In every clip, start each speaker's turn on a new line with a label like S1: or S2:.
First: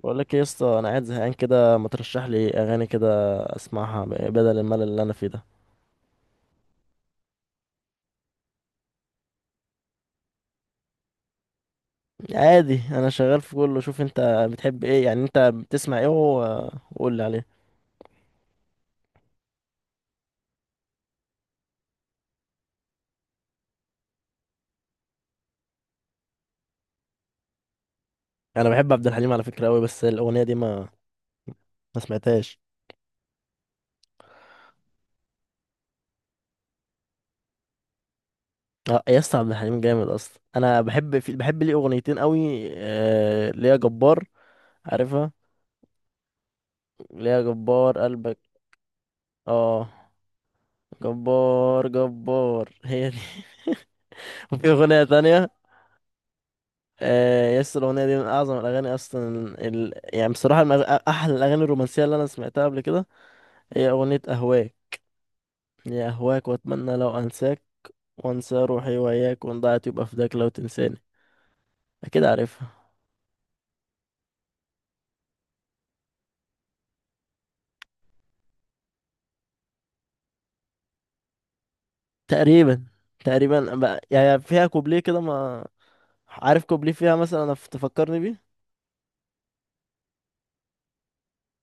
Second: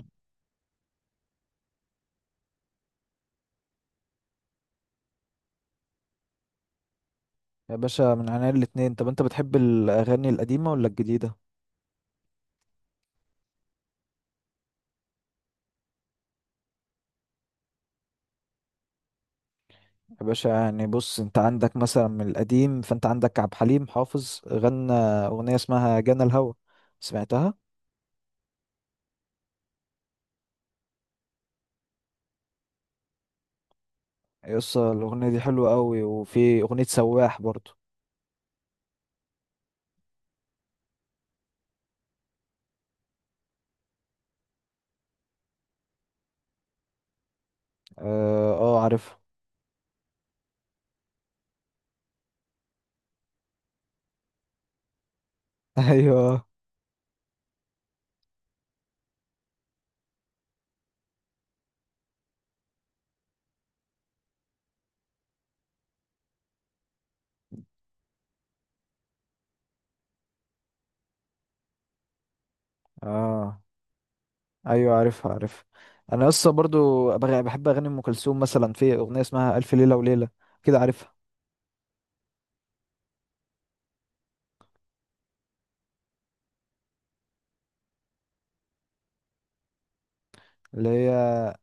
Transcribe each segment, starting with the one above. S1: بقول لك ايه يا اسطى، انا قاعد زهقان كده، ما ترشح لي اغاني كده اسمعها بدل الملل اللي انا فيه ده.
S2: يا باشا من عينيا الاتنين. طب انت بتحب الاغاني القديمه ولا الجديده؟
S1: عادي، انا شغال في كله. شوف انت بتحب ايه، يعني انت بتسمع ايه وقول لي عليه.
S2: يا باشا يعني بص، انت عندك مثلا من القديم، فانت عندك عبد الحليم حافظ غنى اغنيه اسمها جانا الهوى. سمعتها؟
S1: انا بحب عبد الحليم على فكره قوي، بس الاغنيه دي ما سمعتهاش.
S2: يس الاغنيه دي حلوه قوي، وفي اغنيه سواح برضو.
S1: اه يا اسطى، عبد الحليم جامد اصلا. انا بحب ليه اغنيتين قوي. ليا جبار. عارفها؟ ليا جبار قلبك.
S2: اه, آه عارفها.
S1: اه، جبار جبار، هي دي. وفي اغنيه تانية.
S2: ايوه.
S1: آه، يس، الأغنية دي من أعظم الأغاني أصلا. يعني بصراحة، من أحلى الأغاني الرومانسية اللي أنا سمعتها قبل كده. هي أغنية أهواك. يا أهواك وأتمنى لو أنساك، وأنسى روحي وإياك، وإن ضاعت يبقى فداك لو تنساني. أكيد عارفها.
S2: اه ايوه عارفها عارفها. انا لسه برضو بحب اغاني ام كلثوم، مثلا في اغنيه اسمها الف ليله وليله. كده عارفها؟
S1: تقريبا. تقريبا بقى، يعني فيها كوبليه كده، ما عارف كوبليه فيها مثلا تفكرني بيه.
S2: اللي هي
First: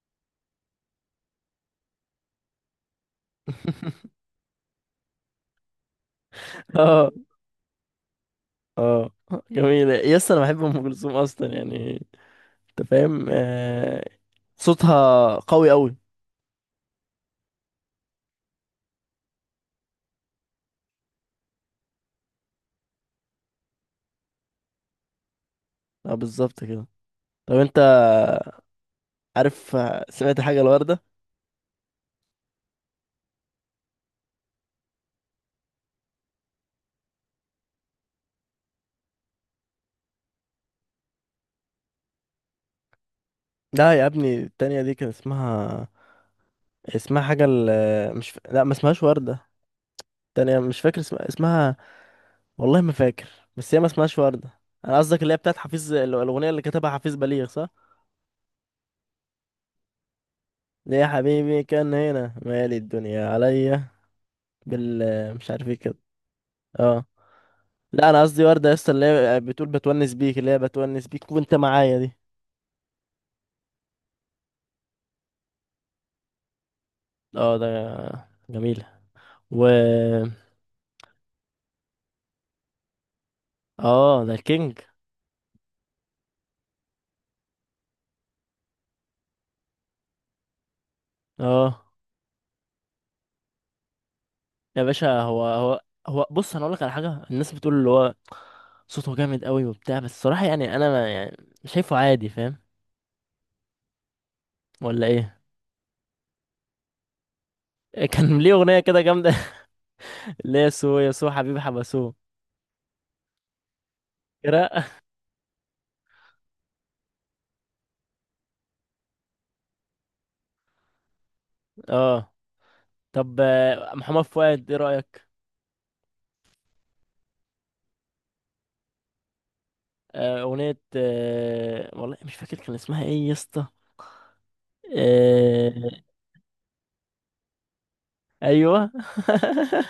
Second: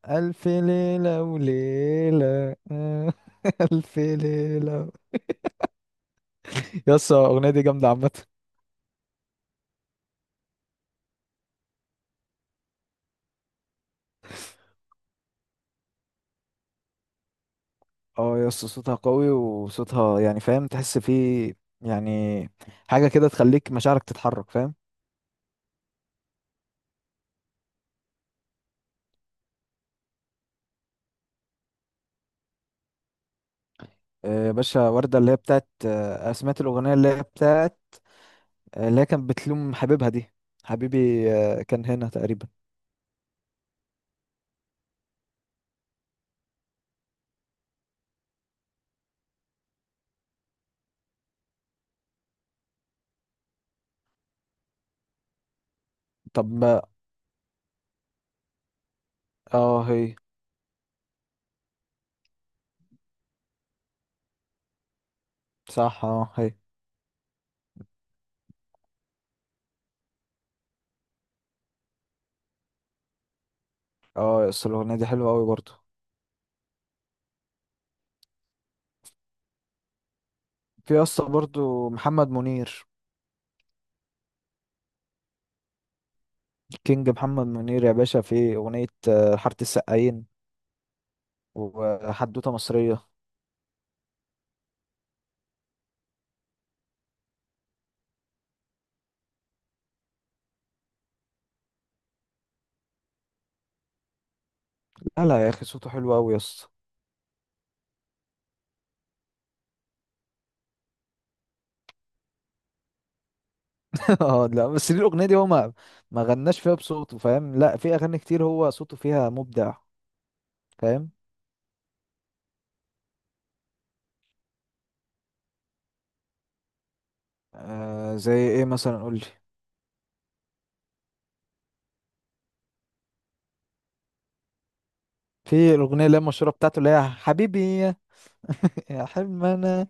S2: ألف ليلة وليلة. ألف ليلة.
S1: اه.
S2: يس الأغنية دي جامدة عامة.
S1: اه جميلة، يس، أنا بحب أم كلثوم أصلا يعني. أنت فاهم. صوتها قوي أوي.
S2: اه يس، صوتها قوي، وصوتها يعني فاهم، تحس فيه يعني حاجة كده تخليك مشاعرك تتحرك، فاهم.
S1: اه، بالظبط كده. طب انت عارف، سمعت حاجة الوردة؟
S2: باشا وردة اللي هي بتاعت سمعت الأغنية اللي هي بتاعت اللي هي كانت بتلوم حبيبها دي، حبيبي كان هنا تقريبا.
S1: لا يا ابني، التانية دي كان اسمها حاجة مش لا، ما اسمهاش وردة. التانية مش فاكر اسمها. والله ما فاكر. بس هي ما اسمهاش وردة. انا قصدك اللي هي بتاعت حفيظ، الأغنية
S2: طب
S1: اللي
S2: ما
S1: كتبها حفيظ بليغ، صح؟
S2: اه هي.
S1: ليه يا حبيبي كان هنا، مالي الدنيا عليا، بال مش عارف ايه كده.
S2: صح اه هي.
S1: اه، لا، انا قصدي وردة يا اسطى، اللي هي بتقول بتونس بيك، اللي هي بتونس بيك وانت معايا دي.
S2: اه يس الأغنية دي حلوة قوي برضو.
S1: اه، ده جميلة. و
S2: في يس برضو محمد منير.
S1: اه، ده الكينج.
S2: كينج محمد منير يا باشا، في أغنية حارة السقايين
S1: اه
S2: وحدوتة مصرية.
S1: يا باشا، هو بص، انا اقول لك على حاجه، الناس بتقول اللي هو صوته جامد قوي وبتاع، بس الصراحه يعني انا ما، يعني شايفه عادي. فاهم ولا
S2: لا
S1: ايه؟
S2: لا يا أخي، صوته حلو أوي يا اسطى.
S1: كان ليه اغنيه كده جامده. اللي هي سو يا سو حبيبي حبسو
S2: اه لا،
S1: كده.
S2: بس ليه الأغنية دي هو ما ما غناش فيها بصوته، فاهم. لا، في أغاني كتير هو صوته فيها مبدع، فاهم.
S1: اه. طب محمد فؤاد، ايه رايك؟
S2: آه، زي إيه مثلا؟ قولي.
S1: اغنيه، والله مش فاكر كان اسمها ايه يا اسطى.
S2: في
S1: آه،
S2: الأغنية اللي هي المشهورة بتاعته، اللي هي حبيبي يا
S1: ايوه.
S2: يا حلم أنا.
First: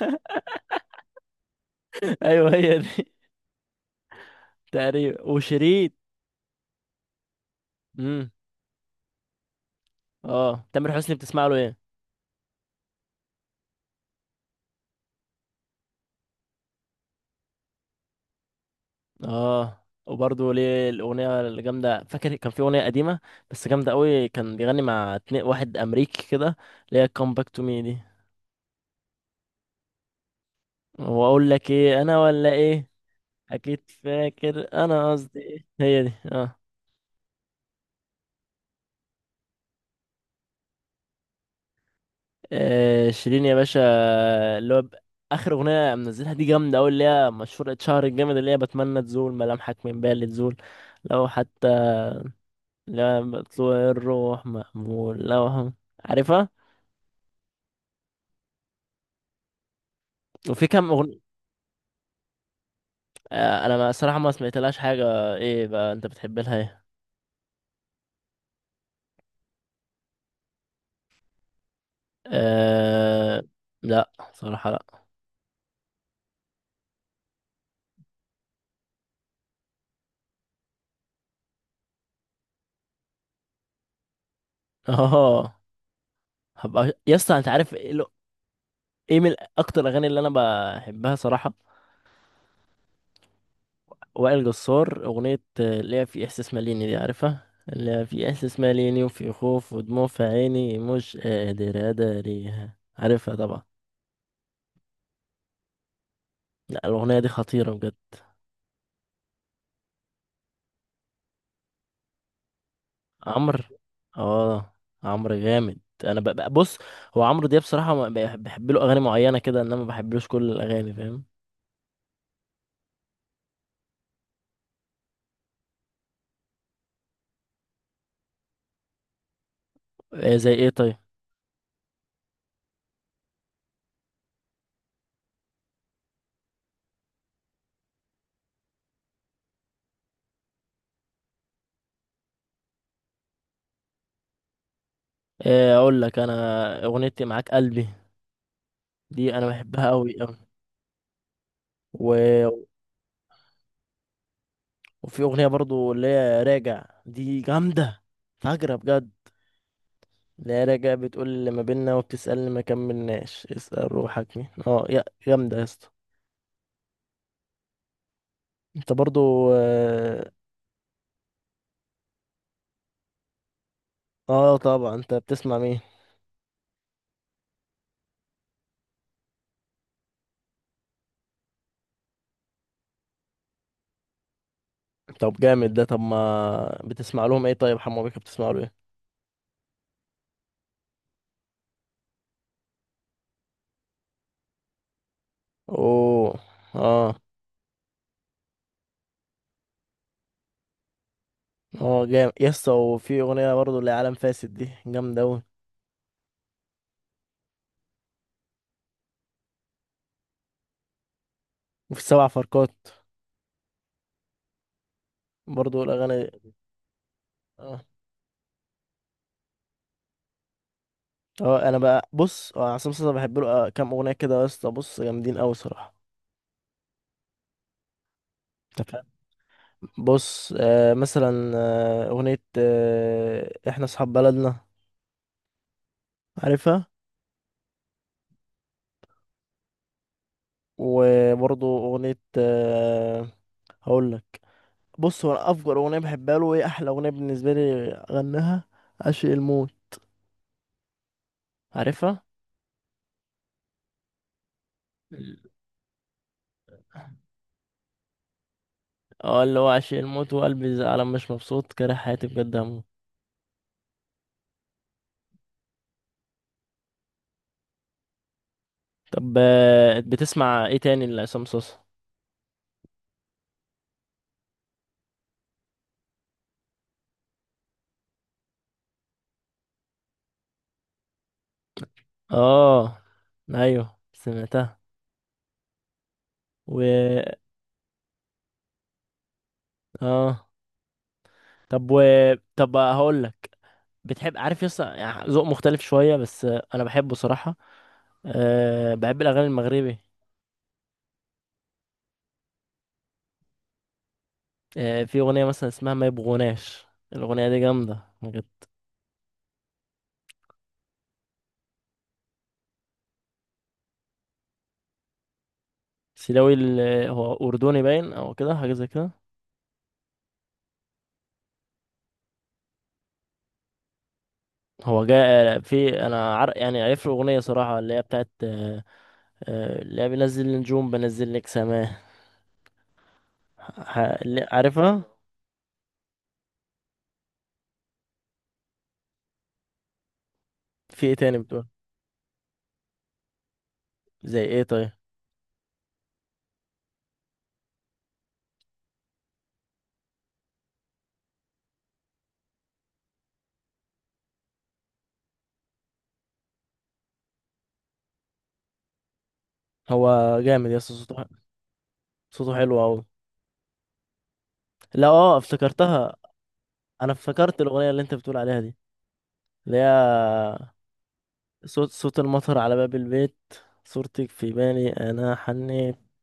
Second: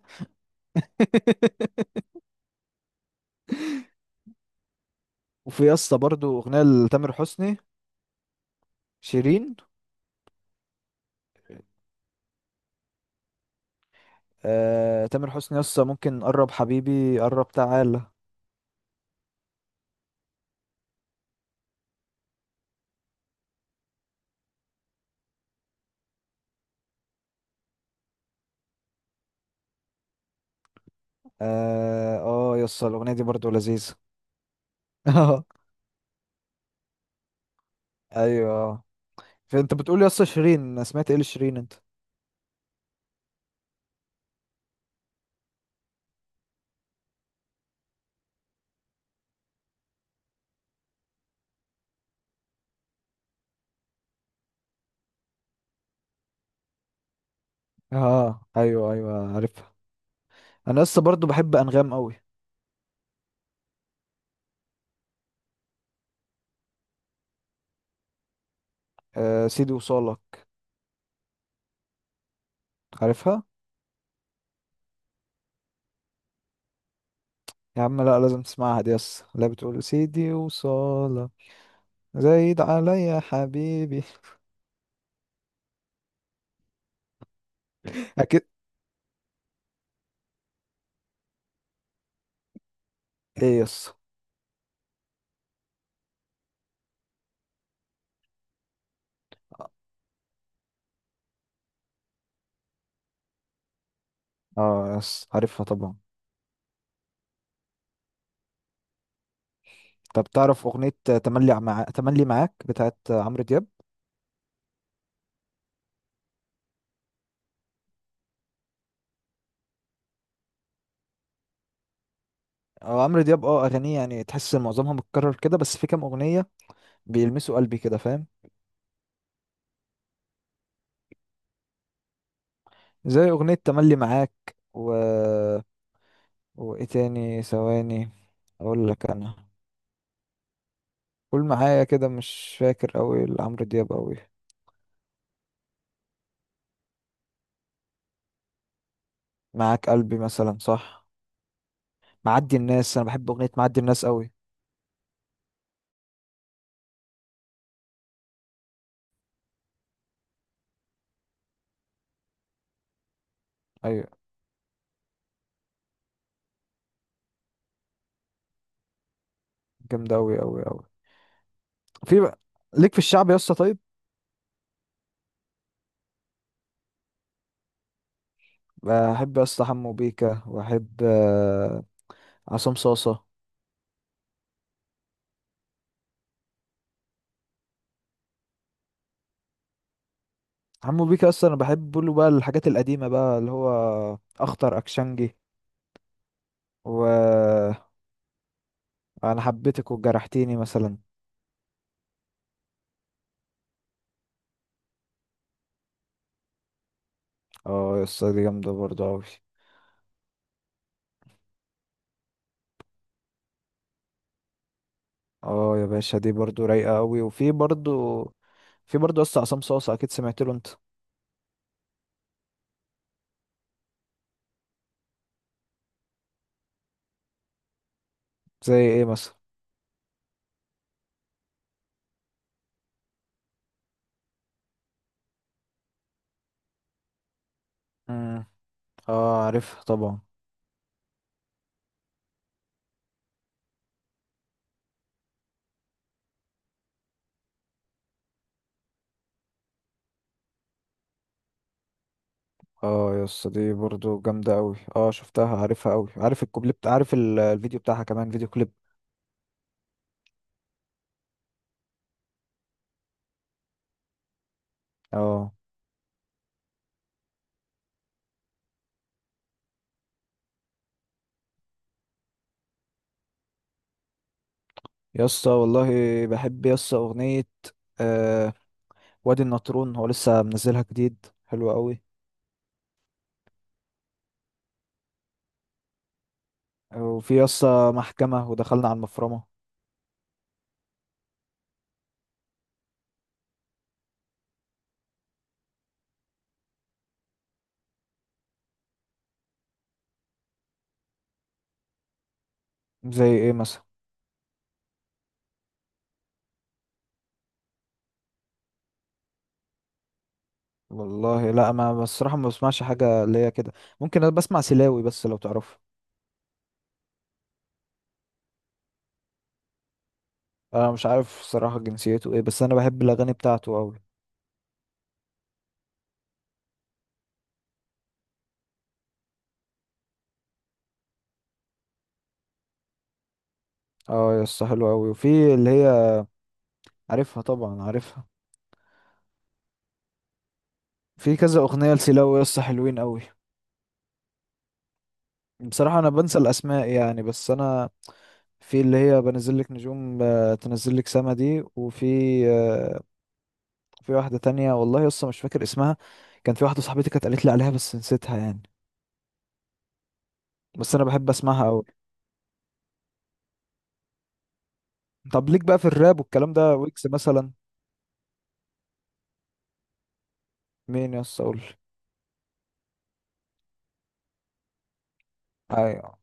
S1: ايوه هي دي. تقريبا
S2: وفي يا
S1: وشريط.
S2: اسطى برضه أغنية لتامر حسني.
S1: امم
S2: شيرين.
S1: اه، تامر حسني بتسمع له ايه؟
S2: آه، تامر حسني يا اسطى ممكن قرب حبيبي، قرب تعالى.
S1: اه، وبرضه ليه الاغنيه الجامده، فاكر؟ كان في اغنيه قديمه بس جامده قوي، كان بيغني مع اتنين، واحد امريكي كده، اللي هي كم باك تو مي دي. واقول لك ايه انا
S2: اه
S1: ولا
S2: يس
S1: ايه.
S2: الاغنيه دي برضو
S1: اكيد
S2: لذيذه.
S1: فاكر انا قصدي
S2: اه
S1: ايه. هي دي. اه.
S2: ايوه. فانت بتقول يس شيرين؟ أنا سمعت ايه لشيرين انت.
S1: شيرين يا باشا، اللي هو اخر اغنيه منزلها دي جامده قوي، اللي هي مشهوره، اتشهر الجامد، اللي هي بتمنى تزول ملامحك من بالي تزول. لو حتى، لا بطلوع الروح مأمول لو هم. عارفها؟
S2: اه ايوه ايوه عارفها.
S1: وفي
S2: انا
S1: كام
S2: لسه
S1: أغنية.
S2: برضو بحب انغام قوي.
S1: انا ما صراحة ما سمعتلهاش حاجة. ايه بقى انت بتحب لها ايه؟
S2: آه سيدي وصالة،
S1: أه...
S2: عارفها؟
S1: لا صراحة، لا.
S2: يا عم لا لازم تسمعها دي، يس لا بتقول سيدي وصالة زايد عليا حبيبي.
S1: اه. هبقى يا اسطى، انت عارف ايه
S2: اكيد.
S1: إيه من اكتر الاغاني اللي انا بحبها صراحة.
S2: ايه يس؟
S1: وائل جسار، اغنية اللي هي في احساس ماليني دي. عارفها؟ اللي هي في احساس ماليني، وفي خوف ودموع في عيني، مش قادر اداريها. عارفها طبعا.
S2: اه يس عارفها طبعا.
S1: لا، الاغنية دي خطيرة.
S2: طب تعرف اغنية تملي، تملي معاك بتاعت عمرو
S1: عمرو.
S2: دياب؟
S1: اه عمرو جامد. انا بص. هو عمرو دياب بصراحه، ما بحب له اغاني معينه كده، انما ما بحبلوش كل الاغاني. فاهم؟
S2: اه عمرو دياب، اه اغانيه يعني تحس ان معظمها متكرر كده، بس في كام اغنية بيلمسوا قلبي كده، فاهم.
S1: إيه زي ايه طيب؟
S2: زي أغنية تملي معاك و... وإيه تاني، ثواني أقول لك أنا. قول معايا، كده مش فاكر أوي لعمرو دياب أوي.
S1: إيه اقول لك انا. اغنيتي معاك قلبي، دي انا بحبها
S2: معاك قلبي
S1: قوي قوي.
S2: مثلا، صح. معدي
S1: و...
S2: الناس، أنا بحب أغنية معدي الناس أوي.
S1: وفي اغنيه برضو اللي هي راجع، دي جامده فجرة بجد. اللي هي راجع بتقول: اللي ما بينا وبتسألني ما كملناش، اسأل
S2: أيوة.
S1: روحك مين. اه، يا جامده يا اسطى. انت برضو
S2: جامدة
S1: اه.
S2: أوي أوي أوي. في بقى ليك في الشعب يا اسطى؟ طيب
S1: طبعا، انت بتسمع مين؟
S2: بحب يا اسطى حمو بيكا، وأحب عصام صاصة.
S1: طب جامد ده. طب ما بتسمع لهم ايه طيب، حمو بيكا بتسمع له ايه؟
S2: حمو بيكا اصلا انا بحب له بقى الحاجات القديمه، بقى اللي هو اخطر اكشنجي،
S1: اوه. اه.
S2: و انا حبيتك وجرحتيني مثلا.
S1: اه جامد يسطا، وفي اغنيه برضو اللي هي عالم فاسد، دي جامده اوي.
S2: اه يا اسطى دي جامده برضو قوي.
S1: وفي سبع فرقات.
S2: اه
S1: برضو
S2: يا باشا
S1: الاغاني.
S2: دي برضو رايقه قوي، وفي
S1: اه.
S2: برضو، في برضو يا اسطى عصام صاصا، اكيد سمعت له انت.
S1: اه. انا بقى بص، اه عصام صاصا بحب له كام اغنيه كده يسطا، بص جامدين اوي صراحه.
S2: زي
S1: انت فاهم.
S2: ايه مثلا؟
S1: بص، مثلا اغنيه احنا اصحاب بلدنا. عارفها؟
S2: امم. اه عارفها طبعا.
S1: وبرضو اغنيه هقول. بص هو، أنا افجر اغنيه بحبها له ايه، احلى اغنيه بالنسبه لي غناها، عشق الموت. عارفها؟
S2: اه يا اسطى دي برضو جامده قوي. اه شفتها، عارفها قوي، عارف الكوبليه بتاع، عارف الفيديو بتاعها، كمان فيديو كليب.
S1: اه، اللي هو: عشق الموت وقلبي زعلان، مش مبسوط، كاره حياتي، بجد هموت.
S2: اه
S1: طب بتسمع ايه تاني لعصام صوصة؟
S2: يا اسطى والله بحب يا اسطى اغنيه آه وادي النطرون، هو لسه منزلها جديد، حلوه قوي.
S1: اه، ايوه سمعتها. و
S2: وفي يا اسطى محكمه ودخلنا على المفرمه.
S1: اه. طب. طب هقول لك. بتحب عارف، يس يعني ذوق مختلف شويه بس، انا بحبه صراحه. أه، بحب الاغاني المغربي.
S2: زي ايه مثلا؟
S1: أه، في اغنيه مثلا اسمها ما يبغوناش، الاغنيه دي جامده ما.
S2: والله لا، ما بصراحة ما بسمعش حاجة اللي هي كده. ممكن انا بسمع سلاوي، بس لو تعرفه.
S1: سيلاوي هو أردني باين، أو كده حاجة زي كده.
S2: انا مش عارف الصراحة جنسيته ايه، بس انا بحب الاغاني بتاعته اوي.
S1: هو جاء في أنا يعني عارف له أغنية صراحة، اللي هي بتاعت اللي هي بنزل النجوم، بنزل لك سماه.
S2: اه يس حلو
S1: عارفها؟
S2: اوي، وفي اللي هي عارفها طبعا، عارفها.
S1: في إيه
S2: في
S1: تاني
S2: كذا
S1: بتقول؟
S2: اغنية لسلاوي يس، حلوين اوي.
S1: زي إيه طيب؟
S2: بصراحة انا بنسى الاسماء يعني، بس انا في اللي هي بنزل لك نجوم، تنزل لك سما دي، وفي آه، في واحدة تانية والله يس مش فاكر اسمها. كان في واحدة صاحبتي كانت قالت لي عليها بس نسيتها يعني.
S1: هو جامد يا اسطى،
S2: بس انا بحب اسمعها اوي.
S1: صوته حلو أوي. لا أه،
S2: طب ليك بقى في
S1: افتكرتها.
S2: الراب والكلام ده، ويكس
S1: أنا
S2: مثلا؟
S1: افتكرت الأغنية اللي أنت بتقول عليها دي، اللي هي
S2: مين يا اسطى؟ اقول.
S1: صوت صوت المطر على باب البيت، صورتك في بالي أنا حنيت.
S2: ايوه.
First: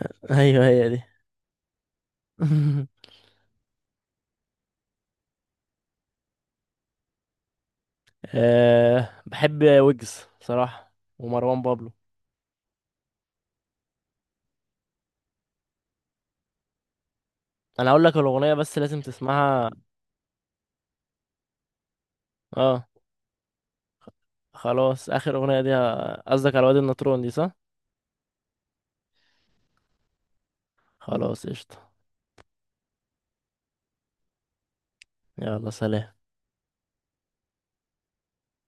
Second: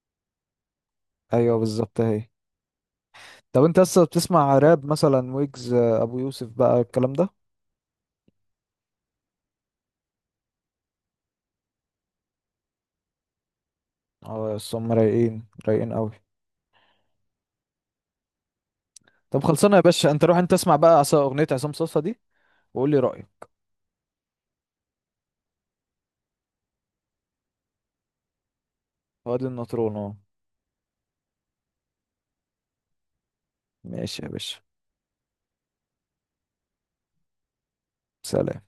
S1: أيوه هي دي.
S2: ايوه بالظبط اهي. طب انت لسه بتسمع راب مثلا، ويجز، ابو يوسف، بقى الكلام ده.
S1: أه، بحب ويجز صراحة، ومروان بابلو.
S2: اه يا اسطى هم رايقين رايقين قوي.
S1: انا هقول لك الاغنية بس لازم
S2: طب
S1: تسمعها.
S2: خلصانه يا باشا، انت روح انت اسمع بقى اغنيه عصام صاصا دي
S1: اه.
S2: وقول لي رايك.
S1: خلاص، اخر اغنية دي قصدك على وادي النطرون دي، صح؟
S2: وادي النطرون اه.
S1: خلاص قشطة.
S2: ماشي يا باشا.
S1: يلا، سلام.
S2: سلام.